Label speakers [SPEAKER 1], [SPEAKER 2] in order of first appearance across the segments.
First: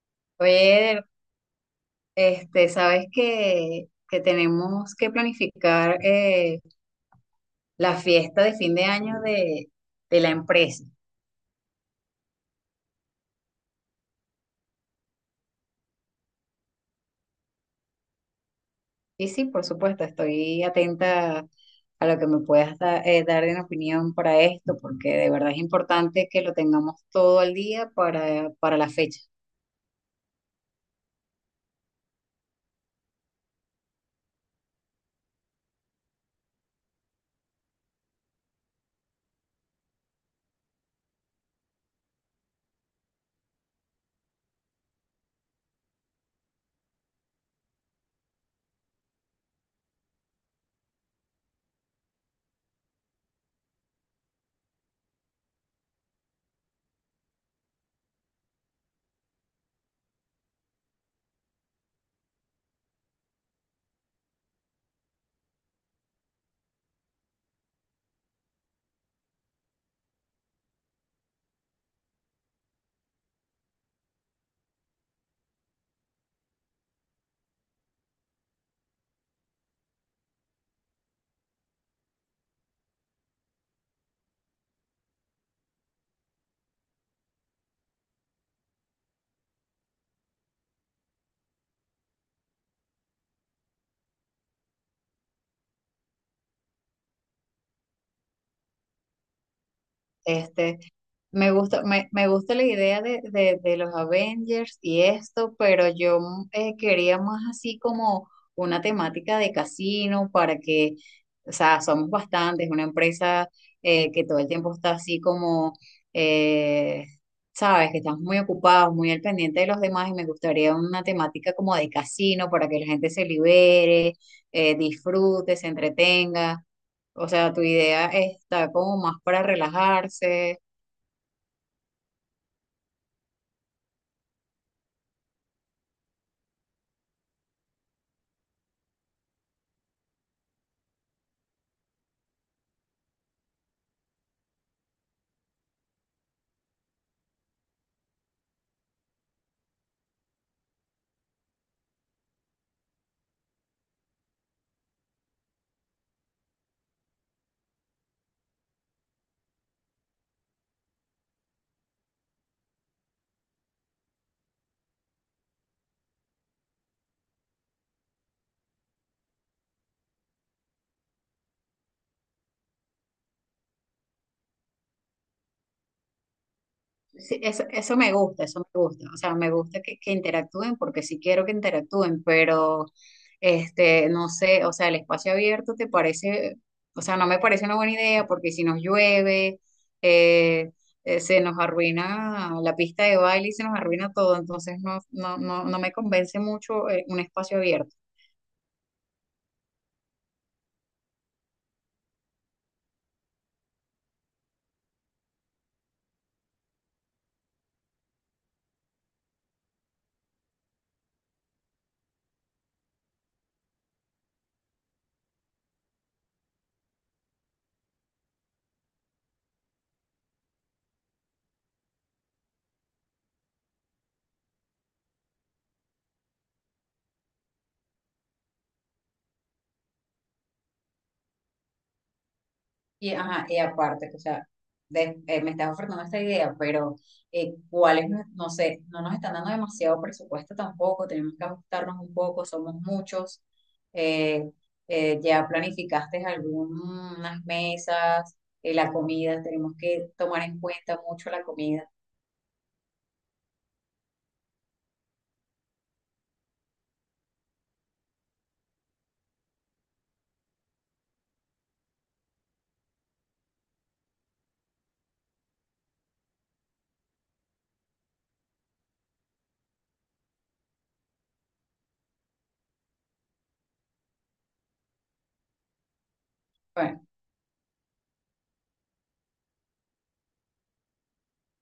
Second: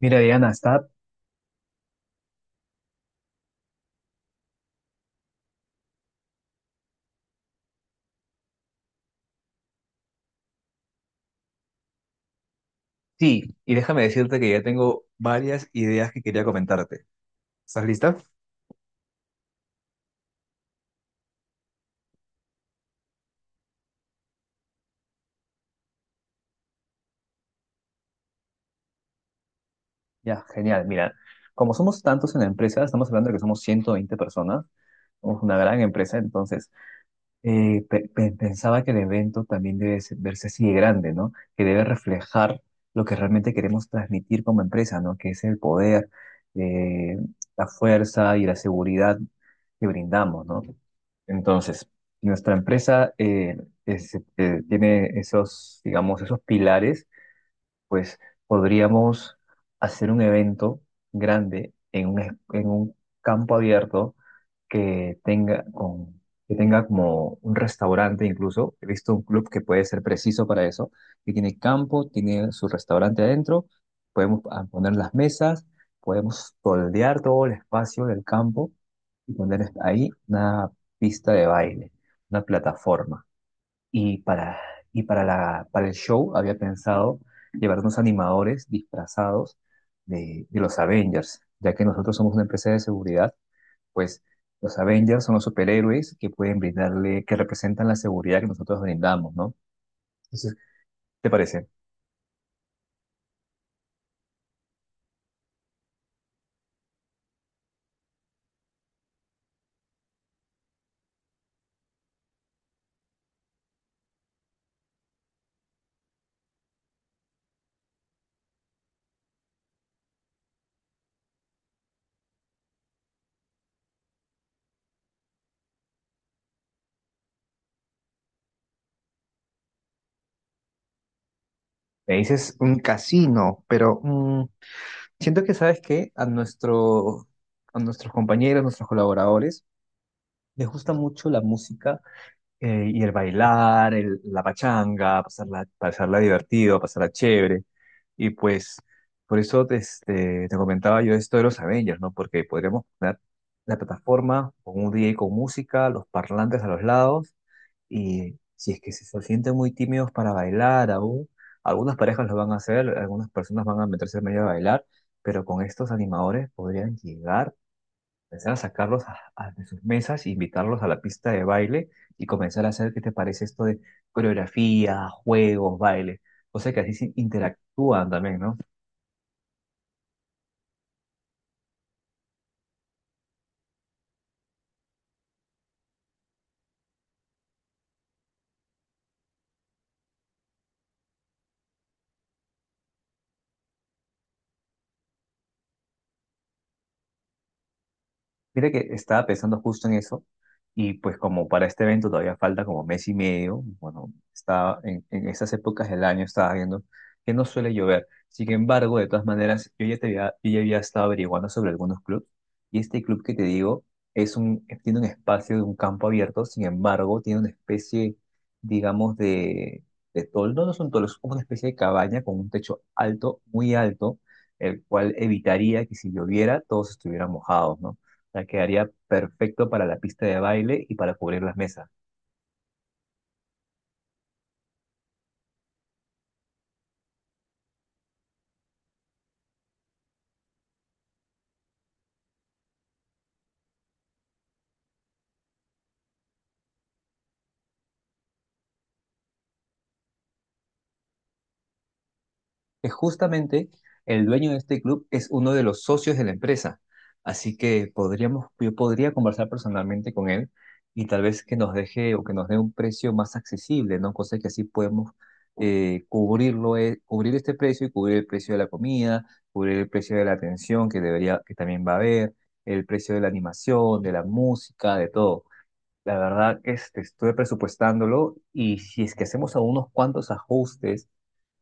[SPEAKER 1] Mira, Diana, está...
[SPEAKER 2] Oye, este, sabes que tenemos que planificar la fiesta de fin de año de la empresa.
[SPEAKER 1] Sí, y déjame decirte que ya tengo varias ideas que quería comentarte.
[SPEAKER 2] Y sí, por supuesto, estoy atenta a lo que me puedas dar en opinión para esto, porque de verdad es importante que lo tengamos todo al día para la fecha.
[SPEAKER 1] Ya, genial. Mira, como somos tantos en la empresa, estamos hablando de que somos 120 personas, somos una gran empresa, entonces pensaba que el evento también debe verse así de grande, ¿no? Que debe reflejar lo que realmente queremos transmitir como empresa, ¿no? Que es el poder, eh, la fuerza y la seguridad que brindamos, ¿no? Entonces, nuestra empresa tiene esos, digamos, esos pilares, pues podríamos hacer un evento grande en un, en un campo abierto que tenga, que tenga como un restaurante incluso. He visto un club que puede ser preciso para eso, que tiene campo, tiene su restaurante adentro, podemos poner las mesas, podemos toldear todo el espacio del campo y poner ahí una pista de baile, una plataforma. Y para, y para para el show había pensado llevar unos animadores disfrazados de los Avengers, ya que nosotros somos una empresa de seguridad pues los Avengers son los superhéroes que pueden brindarle, que representan la seguridad que nosotros brindamos, ¿no? Entonces,
[SPEAKER 2] Este,
[SPEAKER 1] ¿te
[SPEAKER 2] me
[SPEAKER 1] parece?
[SPEAKER 2] gusta, me gusta la idea de los Avengers y esto, pero yo quería más así como una temática de casino para que, o sea, somos bastantes, una empresa que todo el tiempo está así como, eh, sabes, que estamos muy ocupados, muy al pendiente de los demás y me gustaría una temática como de casino para que la gente se libere, disfrute, se entretenga. O sea, tu idea está como más para relajarse.
[SPEAKER 1] Me dices un casino, pero siento que, ¿sabes qué? A nuestros compañeros, nuestros colaboradores, les gusta mucho la música y el bailar, la pachanga, pasarla divertido, pasarla chévere. Y pues por eso te comentaba yo esto de los Avengers, ¿no? Porque podríamos poner la plataforma con un DJ con música, los parlantes a los lados, y si es que se sienten muy tímidos para bailar aún, algunas parejas lo van a hacer, algunas personas van a meterse en medio a bailar, pero con estos animadores podrían llegar. Empezar a sacarlos de sus mesas, invitarlos a la pista de baile y comenzar a hacer, ¿qué te parece esto de coreografía, juegos, baile? O sea que así se
[SPEAKER 2] Sí, eso
[SPEAKER 1] interactúan
[SPEAKER 2] me
[SPEAKER 1] también,
[SPEAKER 2] gusta,
[SPEAKER 1] ¿no?
[SPEAKER 2] eso me gusta. O sea, me gusta que interactúen porque sí quiero que interactúen, pero este, no sé, o sea, el espacio abierto te parece, o sea, no me parece una buena idea porque si nos llueve, eh, se nos arruina la pista de baile y se nos arruina todo. Entonces, no me convence mucho, un espacio abierto.
[SPEAKER 1] Mira que estaba pensando justo en eso y pues como para este evento todavía falta como mes y medio, bueno, estaba en esas épocas del año estaba viendo que no suele llover. Sin embargo, de todas maneras, yo ya había estado averiguando sobre algunos clubes y este club que te digo es un, tiene un espacio de un campo abierto, sin embargo, tiene una especie, digamos, de, de toldo, no son toldos, es como una especie de cabaña con un techo alto, muy alto, el cual evitaría que si lloviera todos estuvieran mojados, ¿no? Sea, quedaría perfecto para la pista de baile y para cubrir las mesas.
[SPEAKER 2] Y, ajá, y aparte, o sea, me estás ofertando esta idea, pero ¿cuál es? No sé, no nos están dando demasiado presupuesto tampoco, tenemos que ajustarnos un poco, somos muchos. Eh, ¿Ya planificaste algunas mesas, la comida? Tenemos que tomar en cuenta mucho la comida.
[SPEAKER 1] Es justamente el dueño de este club es uno de los socios de la empresa, así que podríamos, yo podría conversar personalmente con él y tal vez que nos deje o que nos dé un precio más accesible, ¿no? Cosa que así podemos cubrirlo, cubrir este precio y cubrir el precio de la comida, cubrir el precio de la atención que debería, que también va a haber, el precio de la animación, de la música, de todo. La verdad,
[SPEAKER 2] Bueno,
[SPEAKER 1] estuve presupuestándolo y si es que hacemos algunos cuantos ajustes,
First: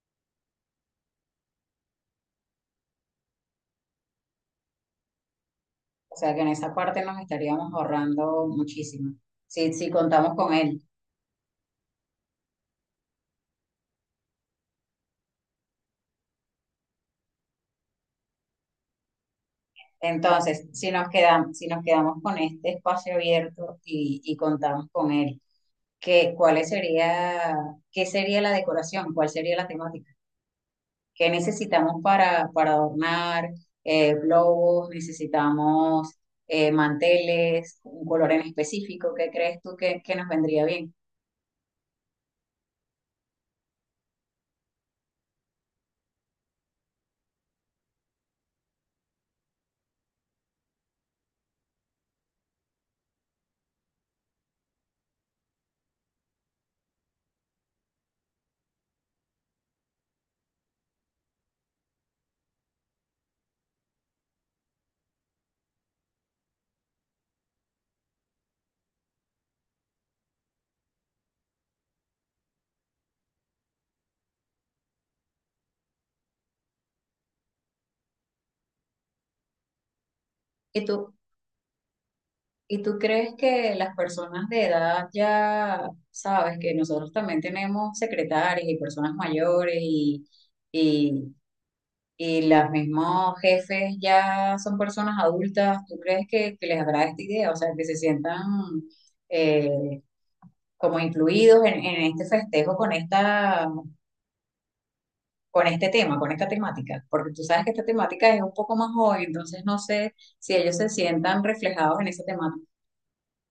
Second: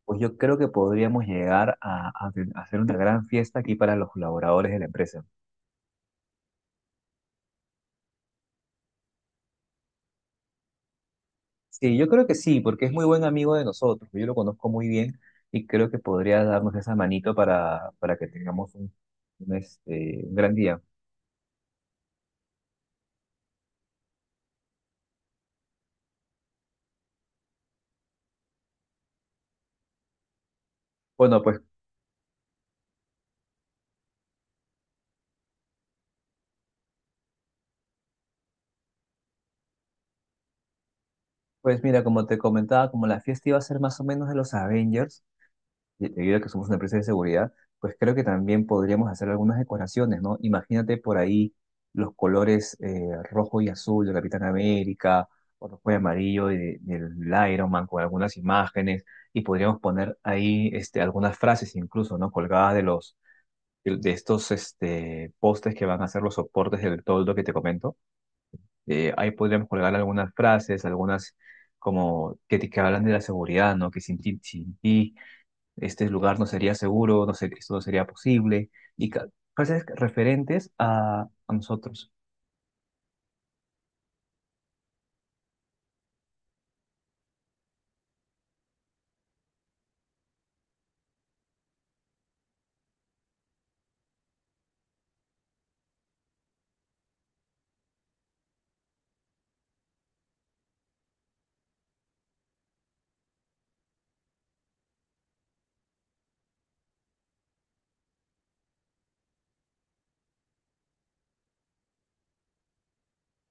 [SPEAKER 1] pues yo creo que podríamos llegar a hacer una gran fiesta aquí para los colaboradores de la empresa.
[SPEAKER 2] o sea que en esa parte nos estaríamos ahorrando muchísimo, si contamos con él.
[SPEAKER 1] Sí, yo creo que sí, porque es muy buen amigo de nosotros, yo lo conozco muy bien y creo que podría darnos esa manito para que tengamos un, un gran
[SPEAKER 2] Entonces,
[SPEAKER 1] día.
[SPEAKER 2] si nos quedamos, si nos quedamos con este espacio abierto y contamos con él, ¿cuál sería, qué sería la decoración? ¿Cuál sería la temática? ¿Qué
[SPEAKER 1] Bueno, pues,
[SPEAKER 2] necesitamos para adornar? Globos, necesitamos manteles, un color en específico. ¿Qué crees tú que nos vendría bien?
[SPEAKER 1] pues mira, como te comentaba, como la fiesta iba a ser más o menos de los Avengers, debido a que somos una empresa de seguridad, pues creo que también podríamos hacer algunas decoraciones, ¿no? Imagínate por ahí los colores rojo y azul de Capitán América, o rojo y amarillo del Iron Man con algunas imágenes, y podríamos poner ahí algunas frases incluso, ¿no? Colgadas de los... de estos postes que van a ser los soportes del toldo que te comento. Ahí podríamos colgar algunas frases, algunas como que, que hablan de la seguridad, ¿no? Que sin ti, sin ti este lugar no sería seguro, no sé, esto no sería posible, y ca- frases referentes
[SPEAKER 2] ¿Y tú,
[SPEAKER 1] a nosotros.
[SPEAKER 2] ¿Y tú crees que las personas de edad ya, sabes, que nosotros también tenemos secretarias y personas mayores y y los mismos jefes ya son personas adultas? ¿Tú crees que les agrada esta idea? O sea, que se sientan eh, como incluidos en este festejo con esta, con este tema, con esta temática. Porque tú sabes que esta temática es un poco más joven, entonces no sé si ellos se sientan reflejados en esa temática.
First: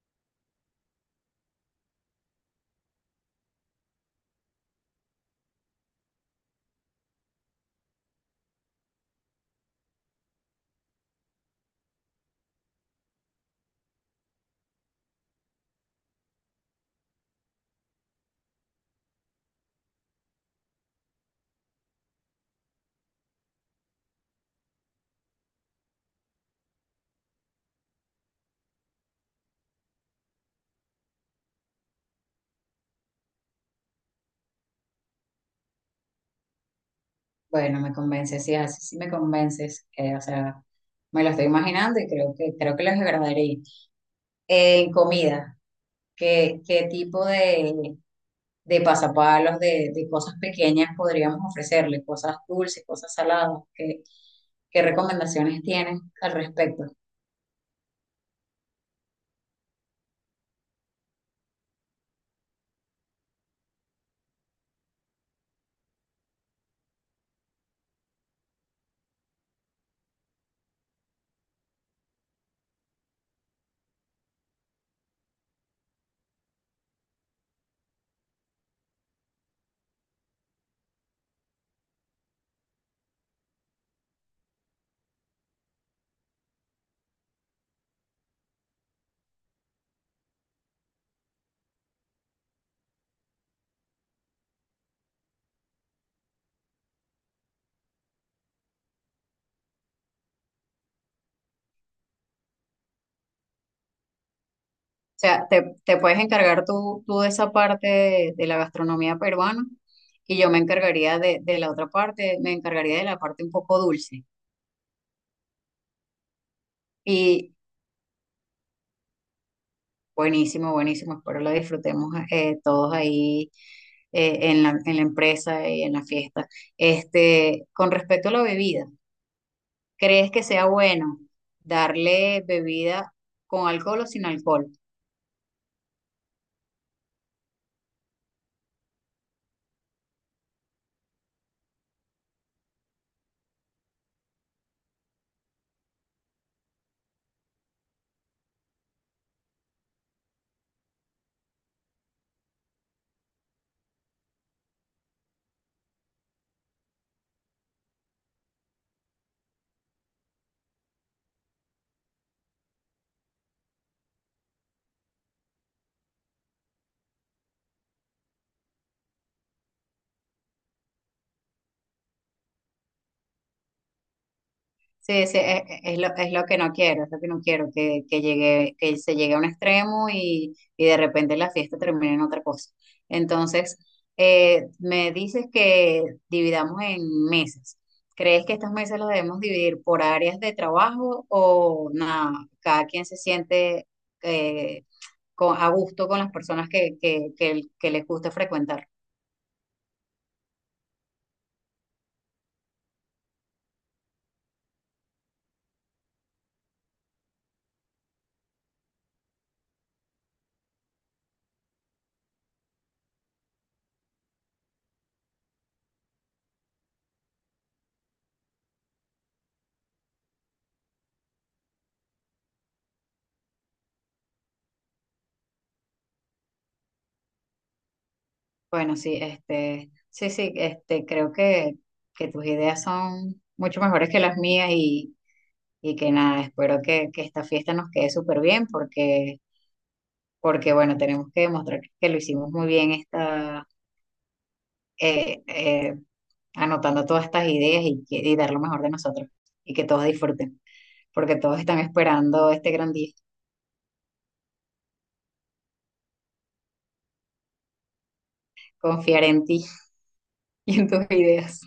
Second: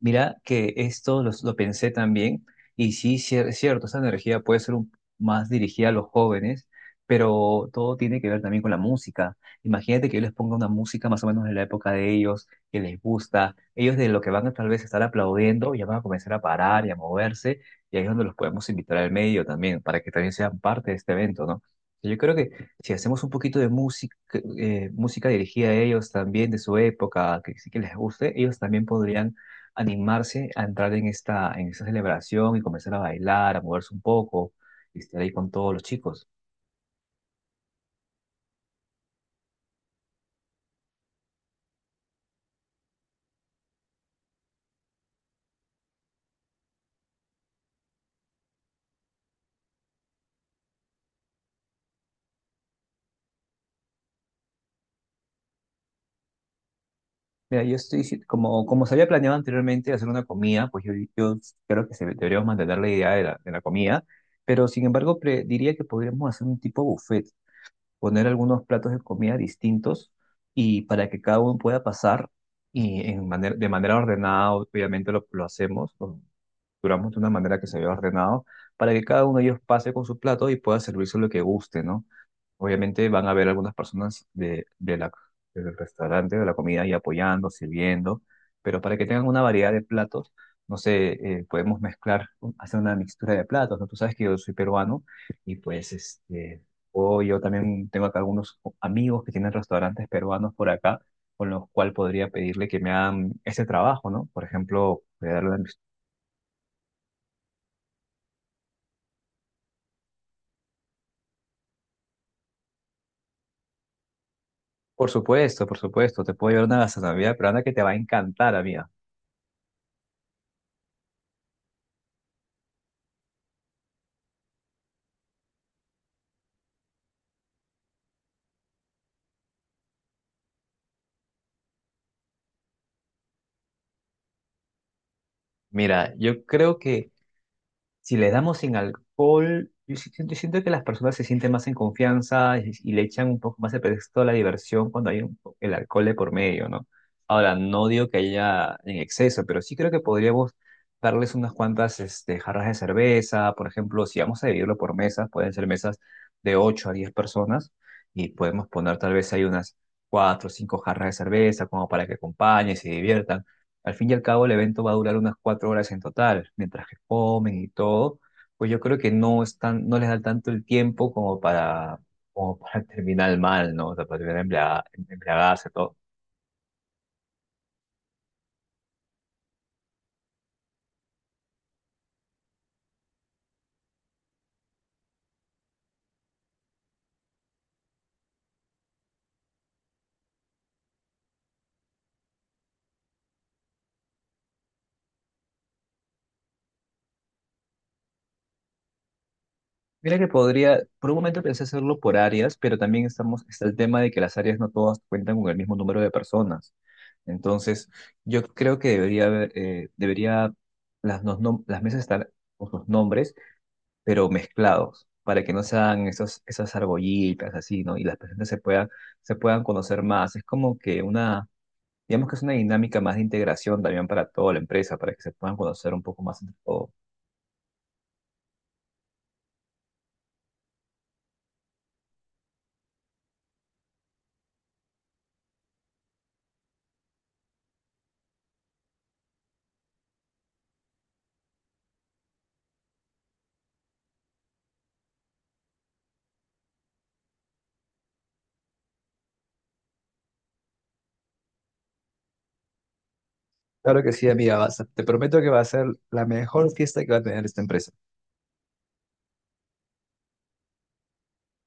[SPEAKER 1] Mira que esto pensé también, y sí, es cierto, esa energía más dirigida a los jóvenes, pero todo tiene que ver también con la música. Imagínate que yo les ponga una música más o menos de la época de ellos, que les gusta, ellos de lo que van a tal vez estar aplaudiendo, ya van a comenzar a parar y a moverse, y ahí es donde los podemos invitar al medio también, para que también sean parte de este evento, ¿no? Yo creo que si hacemos un poquito de música, música dirigida a ellos también, de su época, que sí que les guste, ellos también podrían animarse a entrar en esta celebración y comenzar a bailar, a moverse un poco y estar ahí con todos los chicos.
[SPEAKER 2] Bueno, me convences, sí, así sí me convences. O sea, me lo estoy imaginando de pasapalos, de cosas pequeñas podríamos ofrecerle, cosas dulces, cosas saladas. ¿Qué recomendaciones tienes al respecto? O
[SPEAKER 1] Mira, yo estoy, si- como, como se había planeado anteriormente hacer una comida, pues yo creo que deberíamos mantener la idea de de la comida, pero sin embargo diría que podríamos hacer un tipo buffet, poner algunos platos de comida distintos y para que cada uno pueda pasar y en de manera ordenada, obviamente lo hacemos, duramos de una manera que se vea ordenado para que cada uno de ellos pase con su plato y pueda servirse lo que guste, ¿no? Obviamente van a haber algunas personas del restaurante, de la comida, y apoyando, sirviendo, pero para que tengan una variedad de platos, no sé, podemos mezclar, hacer una mixtura de platos, ¿no? Tú sabes que yo soy peruano y pues o yo también tengo acá algunos amigos que tienen restaurantes peruanos por acá con los cual podría pedirle que me hagan ese trabajo, ¿no? Por ejemplo, voy a
[SPEAKER 2] sea,
[SPEAKER 1] darle una.
[SPEAKER 2] te puedes encargar tú de esa parte de la gastronomía peruana y yo me encargaría de la otra parte, me encargaría de la parte un poco dulce.
[SPEAKER 1] Por supuesto, te puedo llevar una gastronomía
[SPEAKER 2] Y
[SPEAKER 1] peruana que te va a encantar, amiga.
[SPEAKER 2] buenísimo, buenísimo, espero la disfrutemos todos ahí en la empresa y en la fiesta. Este, con respecto a la bebida. ¿Crees que sea bueno darle bebida con alcohol o sin alcohol?
[SPEAKER 1] Mira, yo creo que si le damos sin alcohol, yo sí siento que las personas se sienten más en confianza y le echan un poco más el pretexto a la diversión cuando hay el alcohol de por medio, ¿no? Ahora, no digo que haya en exceso, pero sí creo que podríamos darles unas cuantas jarras de cerveza, por ejemplo, si vamos a dividirlo por mesas, pueden ser mesas de 8 a 10 personas y podemos poner tal vez ahí unas 4 o 5 jarras de cerveza como para que acompañen, se diviertan. Al fin y al cabo, el evento va a durar unas 4 horas en total, mientras que comen y todo, pues yo creo que no están, no les da tanto el tiempo como para, como para terminar mal, ¿no? O sea, para terminar
[SPEAKER 2] Sí, sí,
[SPEAKER 1] embriagarse, todo.
[SPEAKER 2] es lo que no quiero, es lo que no quiero, que llegue, que se llegue a un extremo y de repente la fiesta termine en otra cosa. Entonces, me dices que dividamos en mesas. ¿Crees que estas mesas las debemos dividir por áreas de trabajo o nada, cada quien se siente eh, a gusto con las personas que les gusta frecuentar?
[SPEAKER 1] Mira que podría, por un momento pensé hacerlo por áreas, pero también estamos, está el tema de que las áreas no todas cuentan con el mismo número de personas. Entonces, yo creo que debería haber, las mesas estar con sus nombres pero mezclados, para que no sean esos, esas argollitas así, ¿no? Y las personas se puedan conocer más. Es como que una, digamos que es una dinámica más de integración también para toda la empresa, para que se puedan conocer un poco más entre todos.
[SPEAKER 2] Bueno, sí, este, sí, sí, este, creo que tus ideas son mucho mejores que las mías y que nada, espero que esta fiesta nos quede súper bien porque, porque, bueno, tenemos que demostrar que lo hicimos muy bien esta, eh, eh, anotando todas estas ideas y dar lo mejor de nosotros y que todos disfruten, porque todos están esperando este gran día,
[SPEAKER 1] Claro que sí, amiga, te prometo que va a ser la mejor fiesta que va a tener esta empresa.
[SPEAKER 2] confiar en ti y en tus ideas.